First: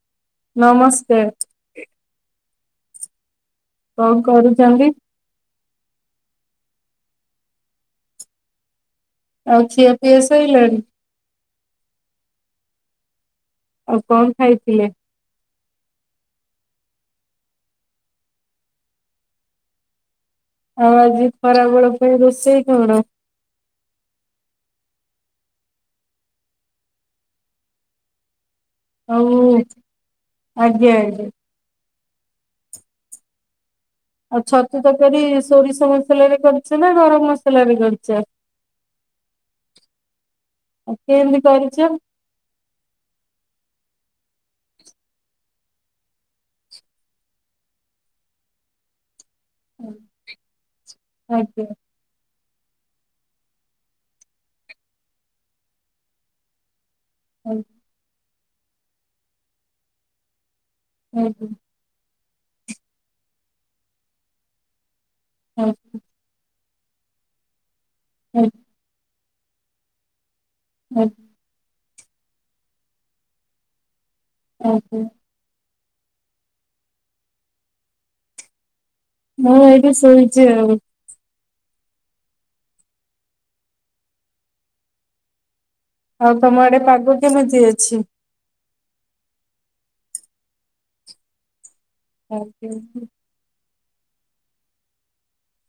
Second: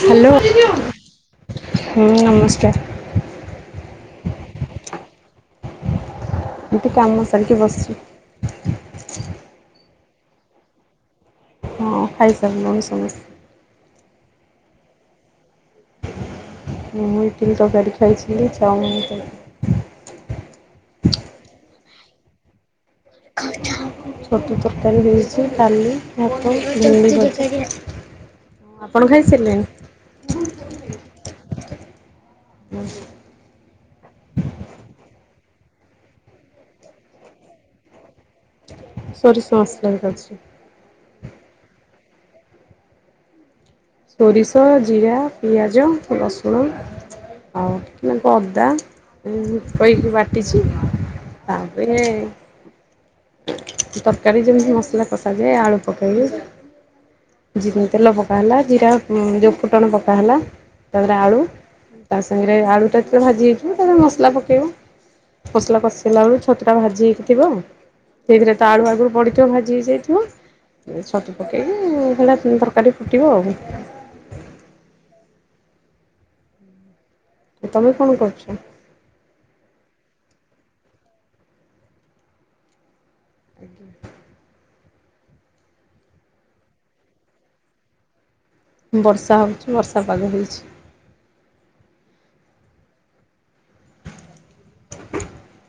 Hello ନମସ୍କାର ହୁଁ ନମସ୍କାର କଣ କଣ ଚାହାଁନ୍ତି? ଏଠି କାମ ସାରିକି ବସିଛି। ଆଉ ଖିଆ ପିଆ ସଇଲାଣି। ହଁ ଖାଇ ସାରିଲୁଣି ସମସ୍ତେ। ଆଉ କଣ ଖାଇଥିଲେ? ମୁଁ ଏଇ ତିନି ତରକାରୀ ଖାଇଥିଲି ଚାମିନ ଖାଇ ଆଉ ଆଜି ଖରାବେଳ ପାଇଁ ରୋଷେଇ କଣ? [unintelligible] ଛତୁ ତରକାରୀ ହେଇଛି ଡାଲି। [unintelligible] ଆପଣ ହଉ ଖାଇସାରିଲେଣି ଆଜ୍ଞା ଆଜ୍ଞା। [inaudible] ଆଉ ଛତୁ ତରକାରୀ ସୋରିଷ ମସଲାରେ କରିଛ ନା ଗରମ ମସଲାରେ କରିଛ। ସେରିଷ ମସଲାରେ କରିଛି। କେମିତି କରିଛ। ସୋରିଷ ଜିରା ପିଆଜ ରସୁଣ ଆଉ ଟିକେ ଅଦା କହିକି ବାଟିଛି ଆଜ୍ଞା ତାପରେ ହଁ। ତରକାରୀ ଯେମିତି ମସଲା କସାଯାଏ ଆଳୁ ପକେଇକି। ଆଜ୍ଞା ଜ ତେଲ ପକା ହେଲା ଜିରା ଯେଉ ଫୁଟୁଣ ପକା ହେଲା। ତାପରେ ଆଳୁ ଆଜ୍ଞା ତା ସାଙ୍ଗରେ ଆଳୁଟା ଭାଜି ହେଇଯିବ ତାପରେ ମସଲା ପକେଇବ। ମସଲା କଷେଇଲା ବେଳକୁ ଛତୁଟା ଭାଜି ହେଇକି ଥିବ ସେଇଥିରେ ତ ଆଳୁ ଆଗୁରୁ ପଡିଥିବ ଭା ଜି ଯାଇଥିବ ଆଜ୍ଞା। ଛତୁ ପକେଇକି ଭଳିଆ ତରକାରୀ ଫୁଟିବ ଆଉ। ଓହଃ। ତମେ ବି କଣ କରୁଛ। ମୁଁ ଏଇଠି ଶୋଇଛି ଆଉ। ଆଜ୍ଞା। ଆଉ ତମ ଆଡେ ପାଗ କେମିତି ଅଛି। ବର୍ଷା ହେଉଛି ବର୍ଷା ପାଗ ହେଇଛି। [unintelligible] [inaudible]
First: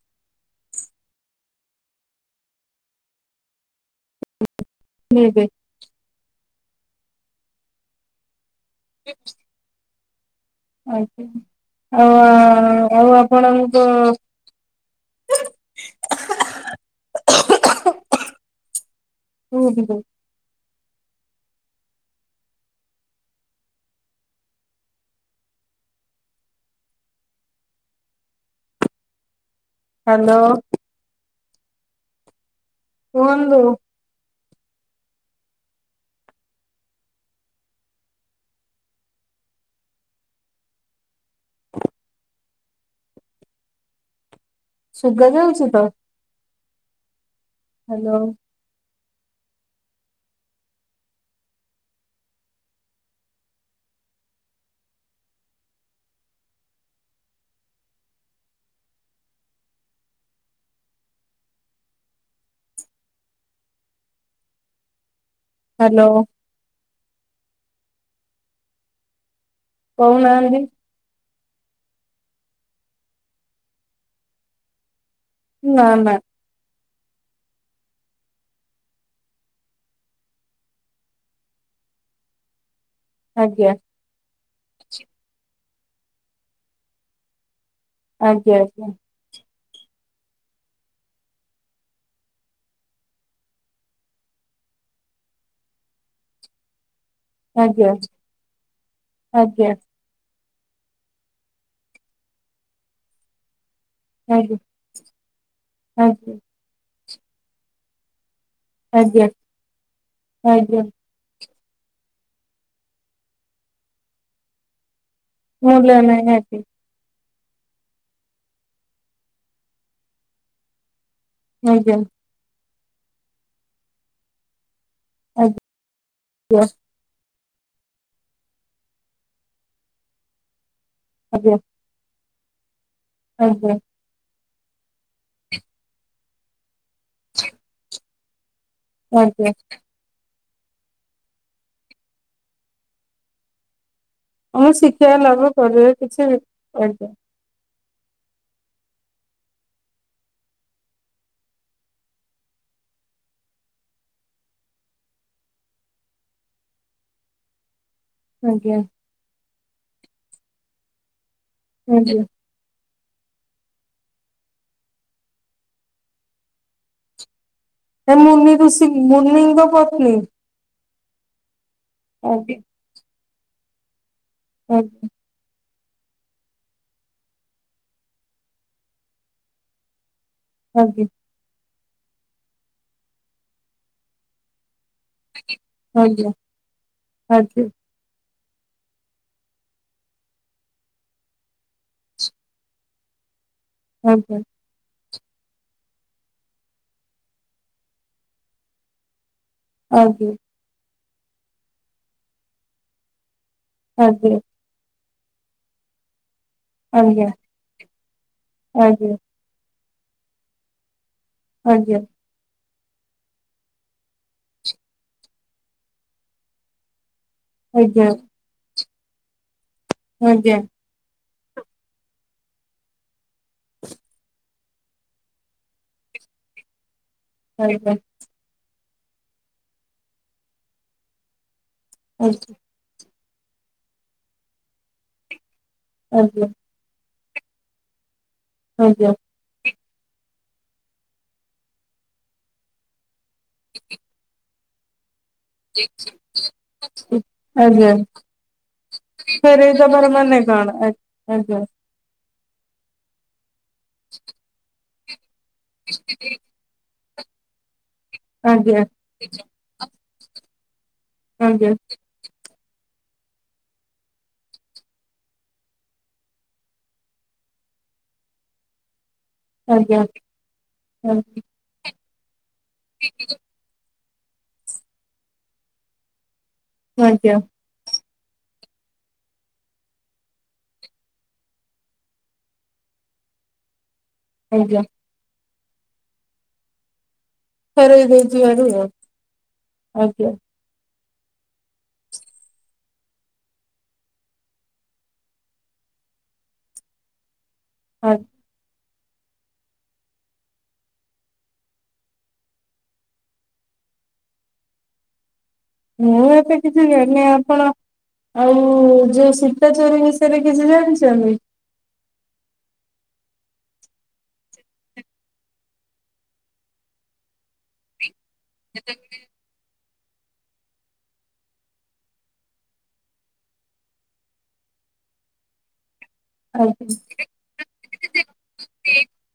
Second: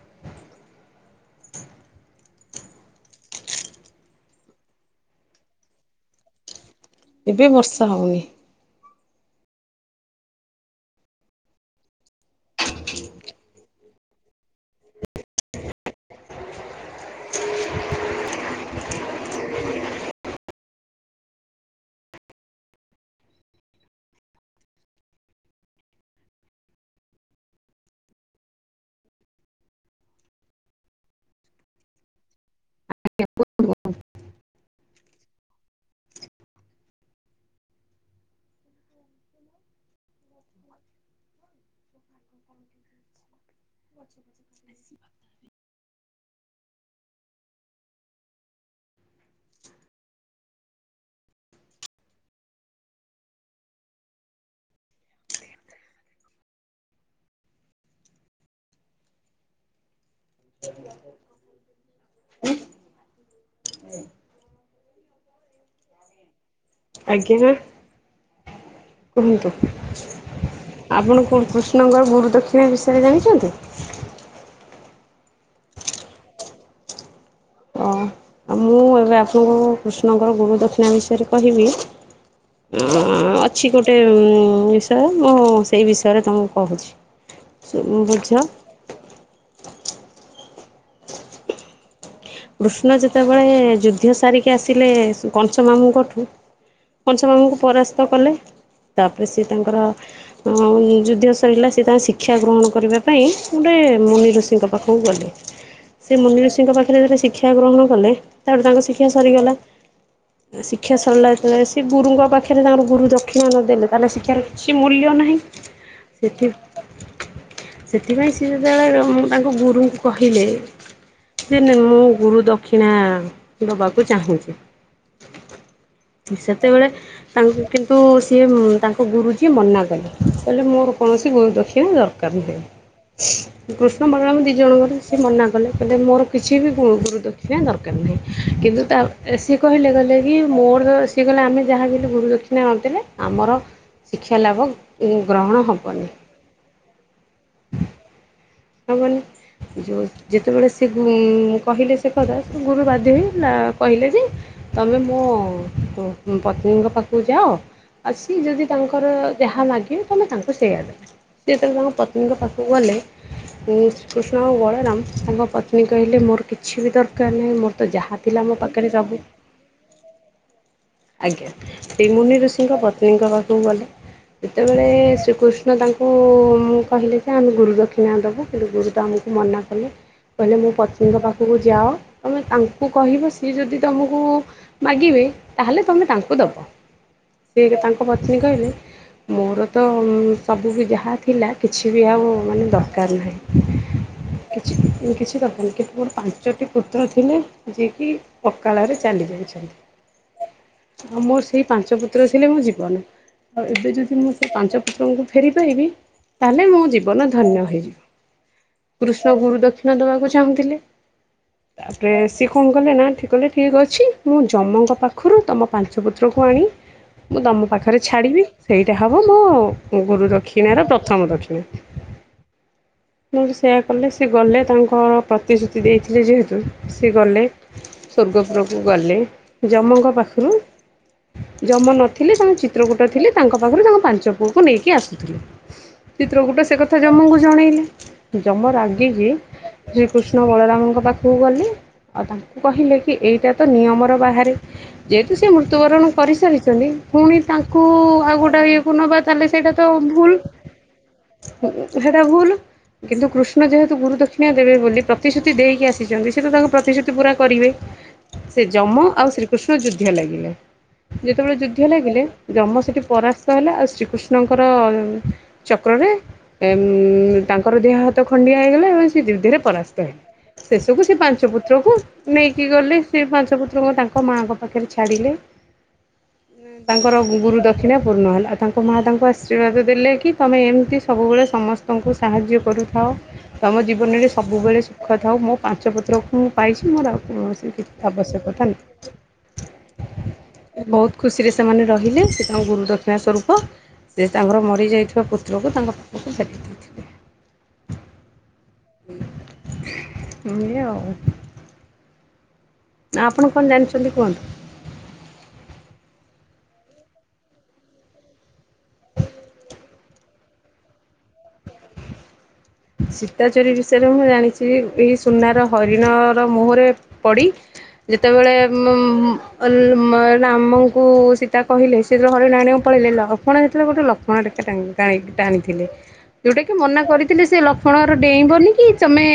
[unintelligible] ଏବେ ବର୍ଷା ହେଉନି। [inaudible] ଆଜ୍ଞା ଆଉ ଆଉ ଆପଣଙ୍କ [unintelligible] ହ୍ୟାଲୋ। କୁହନ୍ତୁ। ହ। [inaudible] ପଛ। [inaudible] ସୁଭା ଯାଉଛି ତ। ହ୍ୟାଲୋ। ହୁଁ। ହ୍ୟାଲୋ। ଆଜ୍ଞା କୁହନ୍ତୁ। କହୁନାହାନ୍ତି ଆପଣ କୃଷ୍ଣଙ୍କ ଗୁରୁ ଦକ୍ଷିଣା ବିଷୟରେ ଜାଣିଛନ୍ତି। ନାଁ ନାଁ। ଓ ମୁଁ ଏବେ ଆପଣଙ୍କୁ କୃଷ୍ଣଙ୍କର ଗୁରୁ ଦକ୍ଷିଣା ବିଷୟରେ କହିବି। ଉଁ ଅଛି ଆଜ୍ଞା ଗୋଟେ ବିଷୟ ମୁଁ ସେଇ ବିଷୟରେ ତମକୁ କହୁଛି। ବୁଝ। ଆଜ୍ଞା। କୃଷ୍ଣ ଯେତେବେଳେ ଯୁଦ୍ଧ ସାରିକି ଆସିଲେ କ କଂସ ମାମୁଁଙ୍କଠୁ। କଂସ ମାମୁଁଙ୍କୁ ଆଜ୍ଞା ପରାସ୍ତ କଲେ ତାପରେ ସି ଆଜ୍ଞା ତାଙ୍କର ହଁ ଯୁଦ୍ଧ ସରିଲା ସେ ତାଙ୍କ ଶିକ୍ଷା ଗ୍ରହଣ କରିବାକୁ ସେଥିପାଇଁ ଗୋଟେ ମୁନି ଆଜ୍ଞା ଋଷିଙ୍କ ପାଖକୁ ଗଲେ ସେ ଆଜ୍ଞା ମୁନି ଋଷିଙ୍କ ପାଖରେ ହେଟା ସେ ଶିକ୍ଷା ଗ୍ରହଣ କଲେ ତାପରେ ତାଙ୍କ ଶିକ୍ଷା ଆଜ୍ଞା ସରିଗଲା ଆଜ୍ଞା ଶିକ୍ଷା ସରିଲା ଯେତେବେଳେ ସେ ସେ ଗୁରୁଙ୍କ ପାଖେରେ ତାଙ୍କର ଗୁରୁ ଦକ୍ଷିଣା ନ ଦେଲେ ତା ହେଲେ ଶିକ୍ଷାର କିଛି ମୂଲ୍ୟ ନାହିଁ। ମୁଲ୍ୟ ନାହି ନା ସେଥି ହେଟି। ସେଥିପାଇଁ ସିଏ ଯେତେବେଳେ ଉଁ ତାଙ୍କ ଗୁରୁଙ୍କୁ କହିଲେ ସେନ ଆଜ୍ଞା ମୁଁ ଗୁରୁ ଦକ୍ଷିଣା ଦବାକୁ ଚାହୁଁଚି। ଆଜ୍ଞା ସେତେବେଳେ ତାଙ୍କୁ କିନ୍ତୁ ସିଏ ତାଙ୍କ ଗୁରୁଜି ମନା କଲେ କହିଲେ ମୋର କୌଣସି ଗୁରୁ ଆଜ୍ଞା ଆଜ୍ଞା ଦକ୍ଷିଣା ଦରକାର ନାହିଁ ଆଜ୍ଞା ଶ୍ରୀକୃଷ୍ଣ ତମ କଣ ଆମ ଦି ଜଣଙ୍କ ଠୁ ସେ ମନା କଲେ କହିଲେ ମୋର କିଛି ବି ଗୁ ଗୁରୁ ଦକ୍ଷିଣା ଦରକାର ନାହିଁ କିନ୍ତୁ ତା ଏ ଆଜ୍ଞା ସିଏ କହିଲେ କହିଲେ କି ମୋର ସିଏ କହିଲେ ଆମେ ଯାହାବି ହେଲେ ଗୁରୁ ଦକ୍ଷିଣା ନଦେଲେ ଆମର ଶିକ୍ଷା ଲାଭ କୌଣସି ଶିକ୍ଷା ଲାଭ ଗ୍ରହଣ କରିବେ ହେବନି କିଛି କରିପାରେ ତା ମାନେ ଯୋଉ ଯେତେବେଳେ ସେ ଉଁ କହିଲେ ସେ କଥା ଗୁରୁ ବାଧି ହେଇ ନାଁ କହିଲେ ଯେ ତମେ ମୋ ପତ୍ନୀଙ୍କ ପାଖକୁ ଯାଅ ଆସି ଯଦି ଆଜ୍ଞା ତାଙ୍କର ଯାହା ମାଗିବେ ତମେ ତାଙ୍କୁ ସେୟା ଦବ। ସେ ଯେତେବେଳେ ତାଙ୍କ ଆଜ୍ଞା ପତ୍ନୀଙ୍କ ପାଖକୁ ଗଲେ। ଉଁ ଶ୍ରୀକୃଷ୍ଣ ଆଉ ବଳରାମ ତାଙ୍କ ପତ୍ନୀ କହିଲେ ମୋର କିଛି ବି ଦରକାର୍ ନାହିଁ ମୋର ତ ଏ ଯାହା ଥିଲା ମୋ ମୁନି ଋଷି ପାଖରେ ସବୁ ମୁନିଙ୍କ ପତ୍ନୀ। ଆଜ୍ଞା ସେ ଆଜ୍ଞା ମୁନିଋଷିଙ୍କ ପତ୍ନୀଙ୍କ ପାଖୁକୁ ଗଲେ। ଯେତେବେଳେ ଆଜ୍ଞା ଶ୍ରୀକୃଷ୍ଣ ତାଙ୍କୁ କହିଲେ ଉମ ଯେ ଆମେ ଗୁରୁଦକ୍ଷିଣା ଦକ୍ଷିଣା ଦେବୁ କିନ୍ତୁ ଗୁରୁ ତ ଆମକୁ ମନା କଲେ କହିଲେ ମୋ ଆଜ୍ଞା ପତ୍ନୀଙ୍କ ପାଖୁକୁ ହୋଉ ଯାଅ ତମେ ତାଙ୍କୁ କହିବ ସିଏ ଯଦି ତୁମକୁ ମାଗିବେ ତାହେଲେ ତମେ ଆଜ୍ଞା ତାଙ୍କୁ ଦବ ସେ ଆଜ୍ଞା ତାଙ୍କ ତାଙ୍କ ପତ୍ନୀ କହିଲେ ମୋର ତ ସବୁ ବି ଯାହା ଥିଲା କିଛି ବି ଆଉ ମାନେ ଦରକାର୍ ପାରି ନାହିଁ। ଆଜ୍ଞା। କିଛି କିଛି ଦରକାର ନାହିଁ କିନ୍ତୁ ମୋର ପାଞ୍ଚଟି ପୁତ୍ର ଥିଲେ ଯେ କି ଅକାଳରେ ଚାଲି ଯାଇଚନ୍ତି। ଆଜ୍ଞା। ଆଉ ମୋର ସେଇ ପାଞ୍ଚ ପୁତ୍ର ଥିଲେ ମୋ ଜୀବନ ଆଉ ଏବେ ଯଦି ମୁଁ ଆଜ୍ଞା ସେ ପାଞ୍ଚ ଆପଣଙ୍କୁ ଫେରି ପାଇବି ତା ହେଲେ ମୋ ଆଜ୍ଞା ଆଜ୍ଞା ଜୀବନ ଧନ୍ୟ ହେଇଯିବ। ଆଜ୍ଞା। ଏ ଗୁରୁ ଦକ୍ଷିଣା ଦବାକୁ ଚାହୁଁଥିଲେ ଆଜ୍ଞା ତାପରେ ସିଏ କଣ କଲେ ନାଁ ଠିକ୍ ଠିକ୍ ଅଛି ମୁଁ ଜମଙ୍କ ପାଖରୁ ତୁମ ପାଞ୍ଚପୁତ୍ରକୁ ଆଣି ମୁଁ ତମ ପାଖରେ ଆଜ୍ଞା ଛାଡ଼ିବି ସେଇଟା ହବ ମୋ ଗୁରୁ ଆଜ୍ଞା ଦକ୍ଷିଣାର ପ୍ରଥମ ଦକ୍ଷିଣା। ମୋର ସେୟା କଲେ ସେ ଗଲେ ତାଙ୍କ ପ୍ରତିଶ୍ରୁତି ଦେଇଥିଲେ ଯେହେତୁ ସେ ଗଲେ। ଆଜ୍ଞା ସ୍ୱର୍ଗପୁରକୁ ଗଲେ ଯମଙ୍କ ପାଖରେ ଯମ ନଥିଲେ ତାଙ୍କ ଚି ଚିତ୍ରକୂଟ ଥିଲେ ତାଙ୍କ ପାଖରୁ ତାଙ୍କ ପାଞ୍ଚ ପୁଅକୁ ନେଇକି ଆସିଥିଲେ ଚିତ୍ର ଆଜ୍ଞା କୂଟ ସେ କଥା ଜମକୁ ଜଣେଇଲେ ଯମ ଆଜ୍ଞା ଆଜ୍ଞା ରାଗିିକି ଶ୍ରୀକୃଷ୍ଣ ବଳରାମଙ୍କ ପାଖୁକୁ ଗଲେ ଆଉ ତାଙ୍କୁ କହିଲେ କି ଏଇଟା ତ ନିୟମର ବାହାରେ। ଯେହେତୁ ସେ ମୃତ୍ୟୁବରଣ କରିସାରିଛନ୍ତି ଫୁଣି ତାଙ୍କୁ ଆଜ୍ଞା ଆଉ ଗୋଟେ ଇଏକୁ ନବା ତାହେଲେ ସେଇଟା ଫେରେଇ ତ ଦବାର ଭୁଲୁ। ମାନେ କଣ ଆ- ଆଜ୍ଞା ହେଟା ଭୁଲୁ କିନ୍ତୁ କୃଷ୍ଣ ଯେହେତୁ ଗୁରୁ ଦକ୍ଷିଣା ଦେବେ ବୋଲି ପ୍ରତିଶ୍ରୁତି ଦେଇକି ଆସିଛନ୍ତି ସେ ତ ତାଙ୍କ ପ୍ରତିଶ୍ରୁତି ପୁରା କରିବେ ସେ ଆଜ୍ଞା ଜମ ଆଉ ଶ୍ରୀକୃଷ୍ଣ ଯୁଧ୍ୟ ଲାଗିଲେ ଯେତେବେଳେ ଆଜ୍ଞା ଯୁଧ୍ୟ ଲାଗିଲେ ଜମ ସେଠି ପରାସ୍ତ ହେଲା ଆଉ ଶ୍ରୀକୃଷ୍ଣଙ୍କର ଚକ୍ରରେ ତାଙ୍କର ଦେହ ହାତ ଖଣ୍ଡିଆ ହେଇଗଲା ରେ ପରାସ୍ତ ଆଜ୍ଞା ହେଲେ ଶେଷକୁ ସେ ଆଜ୍ଞା ପାଞ୍ଚ ପୁତ୍ରକୁ ନେଇକି ଗଲେ ସେ ପାଞ୍ଚପୁତ୍ରଙ୍କୁ ତାଙ୍କ ମାଆଙ୍କ ପାଖରେ ଛାଡିଲେ। ତାଙ୍କର ଆଜ୍ଞା ଗୁରୁ ଦ ଦକ୍ଷିଣା ପୂର୍ଣ୍ଣ ହେଲା ତାଙ୍କ ମାଆ ତାଙ୍କୁ ଆଶୀର୍ବାଦ ଦେଲେ କି ତମେ ଏମିତି ସବୁବେଳେ ସମସ୍ତଙ୍କୁ ସାହାଯ୍ୟ କରୁଥାଉ ତମ ଜୀବନରେ ଆଜ୍ଞା ସବୁବେଳେ ସୁଖଥାଉ ମୋ ପାଞ୍ଚ ପତ୍ରକୁ ପାଇଚି ମୋର ଆଉକୋଣସି ଖରୋଇ ଦେଇଛିିବ ଆଉ ଆଜ୍ଞା [unintelligible] ବହୁତ ଖୁସି ରେ ସେମାନେ ରହିଲେ ସେ ତାଙ୍କ ଗୁରୁ ଦକ୍ଷିଣା ସ୍ୱରୂପ ସେ ତାଙ୍କର ମରିଯାଇଥିବା ପୁତ୍ରକୁ ତାଙ୍କ ପାଖକୁ ହଁ। ମୁଉ [unintelligible] ନା ଆପଣ କଣ ଜାଣିଚନ୍ତି କୁହନ୍ତୁ? ମୁଁ ଏବେ କିଛି ଜାଣିନି ଆପଣ ଆଉ ଯୋଉ ସୀତାଚୋରୀ ବିସ ସେରା କିଛି ଜାଣିଚନ୍ତି? ସୀତାଚୋରି ବିଷୟରେ ମୁଁ ଜାଣିଚି ଏହି ସୁନାର ହରିଣର ମୋହ ରେ ପଡ଼ି ଯେତେବେଳେ ରାମଙ୍କୁ ସୀତା କହିଲେ ସେ ଯେତେବେଳେ ହରିଣ ଆଣିବାକୁ ପଳେଇଲେ ଲକ୍ଷ୍ମଣ ଯେତବେଳେ ଗୋଟେ ଲକ୍ଷ୍ମଣ ରେଖା ଟାଣିଲେ। ଟାଣି ଟାଣିଥିଲେ। [inaudible] ଯଉଟା କି ମନା କରି ସେ ଲକ୍ଷ୍ମଣ ଗାର ଡେଇଁବନି କି ତମେ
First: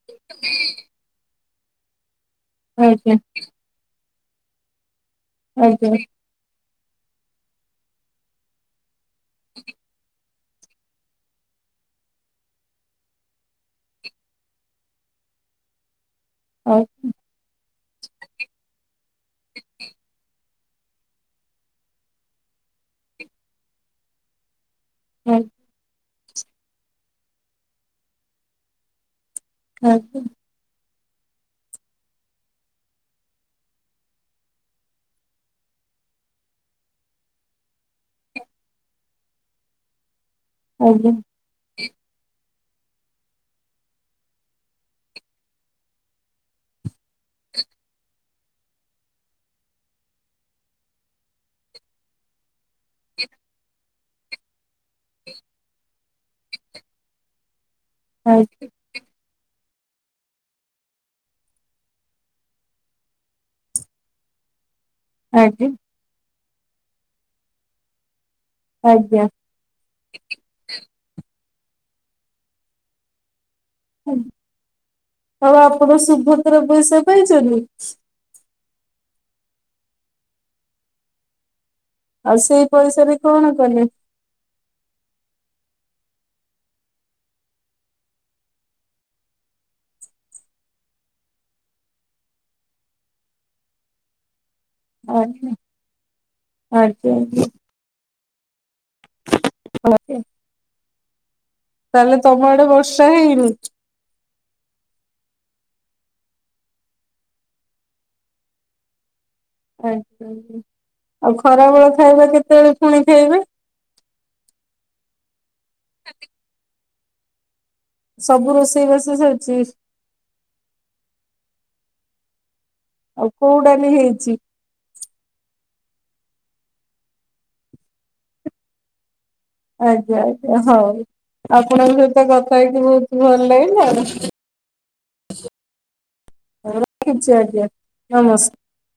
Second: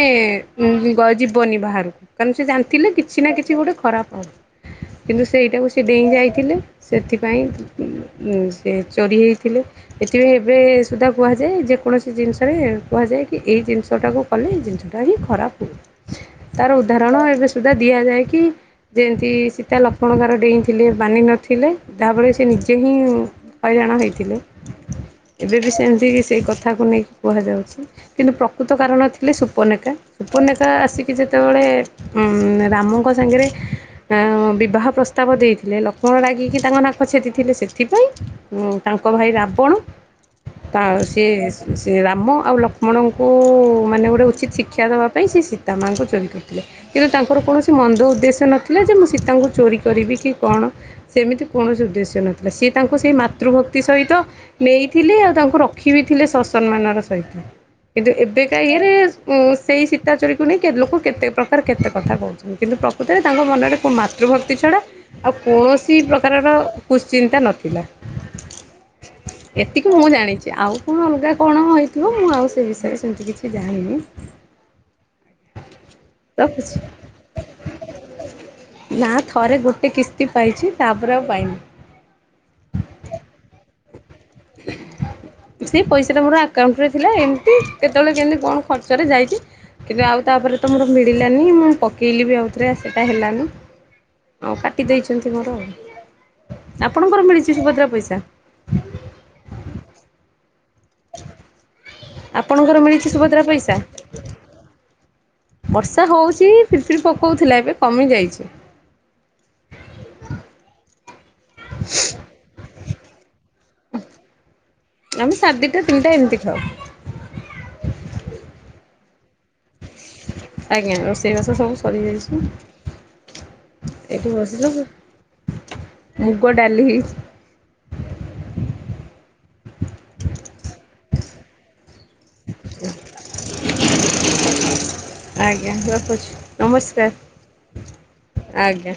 ଗ ଯିବନି ବାହାରକୁ। କାରଣ ସେ ଜାଣିଥିଲେ ଆଜ୍ଞା କିଛି ନା କିଛି ଗୋଟେ ଖରାପ ହବ କିନ୍ତୁ ସେଇଟାକୁ ସେ ଆଜ୍ଞା ଡେଇଁ ଯାଇ ଥିଲେ ସେଥିପାଇଁ ସେ ଚୋରି ହେଇଥିଲେ ଏଥିପାଇଁ ଏବେ ସୁଧା କୁହାଯାଏ ଯେକୌଣସି ଜିନିଷରେ କୁହାଯାଏ କି ଏଇ ଜିନିଷଟାକୁ କଲେ ଏ ଜିନିଷଟା ହିଁ ଖରାପ ହୁଏ। ତାର ଆଉ ଉଦାହରଣ ଏବେ ସୁଧା ଦିଆଯାଏ କି ଯେମିତି ସୀତା ଲକ୍ଷ୍ମଣଙ୍କ ଡେଇଁ ଥିଲେ ମାନିନଥିଲେ ଯାହାଫଳରେ ସେ ନିଜେ ହିଁ ହଇରାଣ ହେଇଥିଲେ। ଆଜ୍ଞା ଏବେ ବି ସେମିତି ସେଇ କଥାକୁ ନେଇକି କୁହାଯାଉଚି କିନ୍ତୁ ପ୍ରକୃତ କାରଣ ଥିଲେ ସୁ ଉପନେକା ଆଜ୍ଞା ଉପନେକା ଆସିକି ଯେତେବେଳେ ରାମଙ୍କ ସାଙ୍ଗରେ ଆ ବିବାହ ପ୍ରସ୍ତାବ ଦେଇଥିଲେ ଲକ୍ଷ୍ମଣ ରାଗିକି ତାଙ୍କ ନାକ ଛେଦିଥିଲେ ସେଥିପାଇଁ ତାଙ୍କ ଭାଇ ରାବଣ ତା ସେ ସେ ରାମ ଆଉ ଲକ୍ଷ ଲକ୍ଷ୍ମଣ ଙ୍କୁ ମାନେ ଗୋଟେ ଉଚିତ୍ ଶିକ୍ଷା ଦେବା ପାଇଁ ସେ ସୀତା ମାଙ୍କୁ ଚୋରି କରିଥିଲେ। କିନ୍ତୁ ତାଙ୍କର କୌଣସି ମନ୍ଦ ଉଦ୍ଦେଶ୍ୟ ନଥିଲା ଯେ ମୁଁ ସୀତାଙ୍କୁ ଚୋରି କରିବି କି କଣ? ସେମିତି କୌଣସି ଉଦ୍ଦେଶ୍ୟ ନଥିଲା ସି ତାଙ୍କୁ ସେଇ ମାତୃଭକ୍ତି ସହିତ ନେଇଥିଲି ଆଉ ତାଙ୍କୁ ରଖି ବିି ଥିଲେ ସସମ୍ମାନର ସହିତ। କିନ୍ତୁ ଆଜ୍ଞା ଏବେକା ଇଏରେ ସେଇ ସୀତା ଚୋରିକୁ ନେଇ ଲୋକ କେତେ ପ୍ରକାର କେତେ କଥା କହୁଛନ୍ତି କିନ୍ତୁ ପ୍ରକୃତରେ ତାଙ୍କ ମନରେ କୁ ମାତୃ ମାତୃଭକ୍ତି ଛଡ଼ା ଆଉ ଆଜ୍ଞା କୌଣସି ପ୍ରକାରର କୁଶ୍ଚିନ୍ତା ନଥିଲା। ଆଜ୍ଞା। ଏତିକି ମୁଁ ଜାଣିଚି ଆଉ କଣ ଅଲଗା କଣ ହେଇଥିବ ମୁଁ ଆଉ ସେ ବିଷୟରେ ସେମିତି କିଛି କି ଜାଣିନି ଆଉ ଆପଣ ସୁଭଦ୍ରା ରଖୁଛି ପଇସା ପାଇଚନ୍ତି? ନା ଥରେ ଗୋଟେ କିସ୍ତି ପାଇଚି ତାପରେ ଆଉ ପାଇନି। ଆଉ ସେଇ ପଇସାରେ କଣ କଲେ? ସେ ପଇସା ଟା ମୋର ଆକାଉଣ୍ଟ ରେ ଥିଲା ଏମ୍ କେତବଳେ କେନ୍ତି କଣ ଖର୍ଚ୍ଚରେ ଯାଇଚି। କିନ୍ତୁ ଆଉ ତାପରେ ତ ମୋର ମିଳିଲାନି ମୁଁ ପକେଇଲି ବି ଆଉଥରେ ସେଟା ହେଲାନି। ଆଉ କାଟି ଦେଇଚନ୍ତି ଆଜ୍ଞା ମୋର ଆଉ ଆଜ୍ଞା ଆପଣଙ୍କର ଆଜ୍ଞା ମିଳିଚି ସୁଭଦ୍ରା ପଇସା? ଅଛି ତମ ଆଡେ ଆପଣଙ୍କର ବର୍ଷା ମିଳିଚି ସୁଭଦ୍ରା ହେଇନି ପଇସା? ବର୍ଷା ହଉଚି ଫିର ଫିରି ପକଉଥିଲା ଏବେ କମି ଯାଇଚି। ଆଉ ଖରାବେଳ ଖାଇବା କେତେବେଳେ ଫୁଣି ଖାଇବେ? ଆମେ ସାଢ଼େ ଦିଟା ତିନିଟା ଏମତି ଖାଉ। ସବୁ ରୋଷେଇ ବାଷ ସରଚିସ୍? ଆଜ୍ଞା ରୋଷେଇ ବାଷ ସବୁ ଆଉ ସରିଯାଇଚି। କୋଉ ଡାଲି ଏଠି ହେଇଛି ବସିଚୁ ତୁ? ମୁଗ ଡାଲି ହେଇଚ ଆଜ୍ଞା ଆଜ୍ଞା ହଉ ଆପଣଙ୍କ ସହିତ କଥା ହେଇକି ହେଇଛି। ବହୁତୁ ଭଲ ଲାଗିଲା। ଆଜ୍ଞା ରଖୁଛି ନମସ୍କାର ରଖୁଚି ଆଜ୍ଞା ନମସ ଆଜ୍ଞା।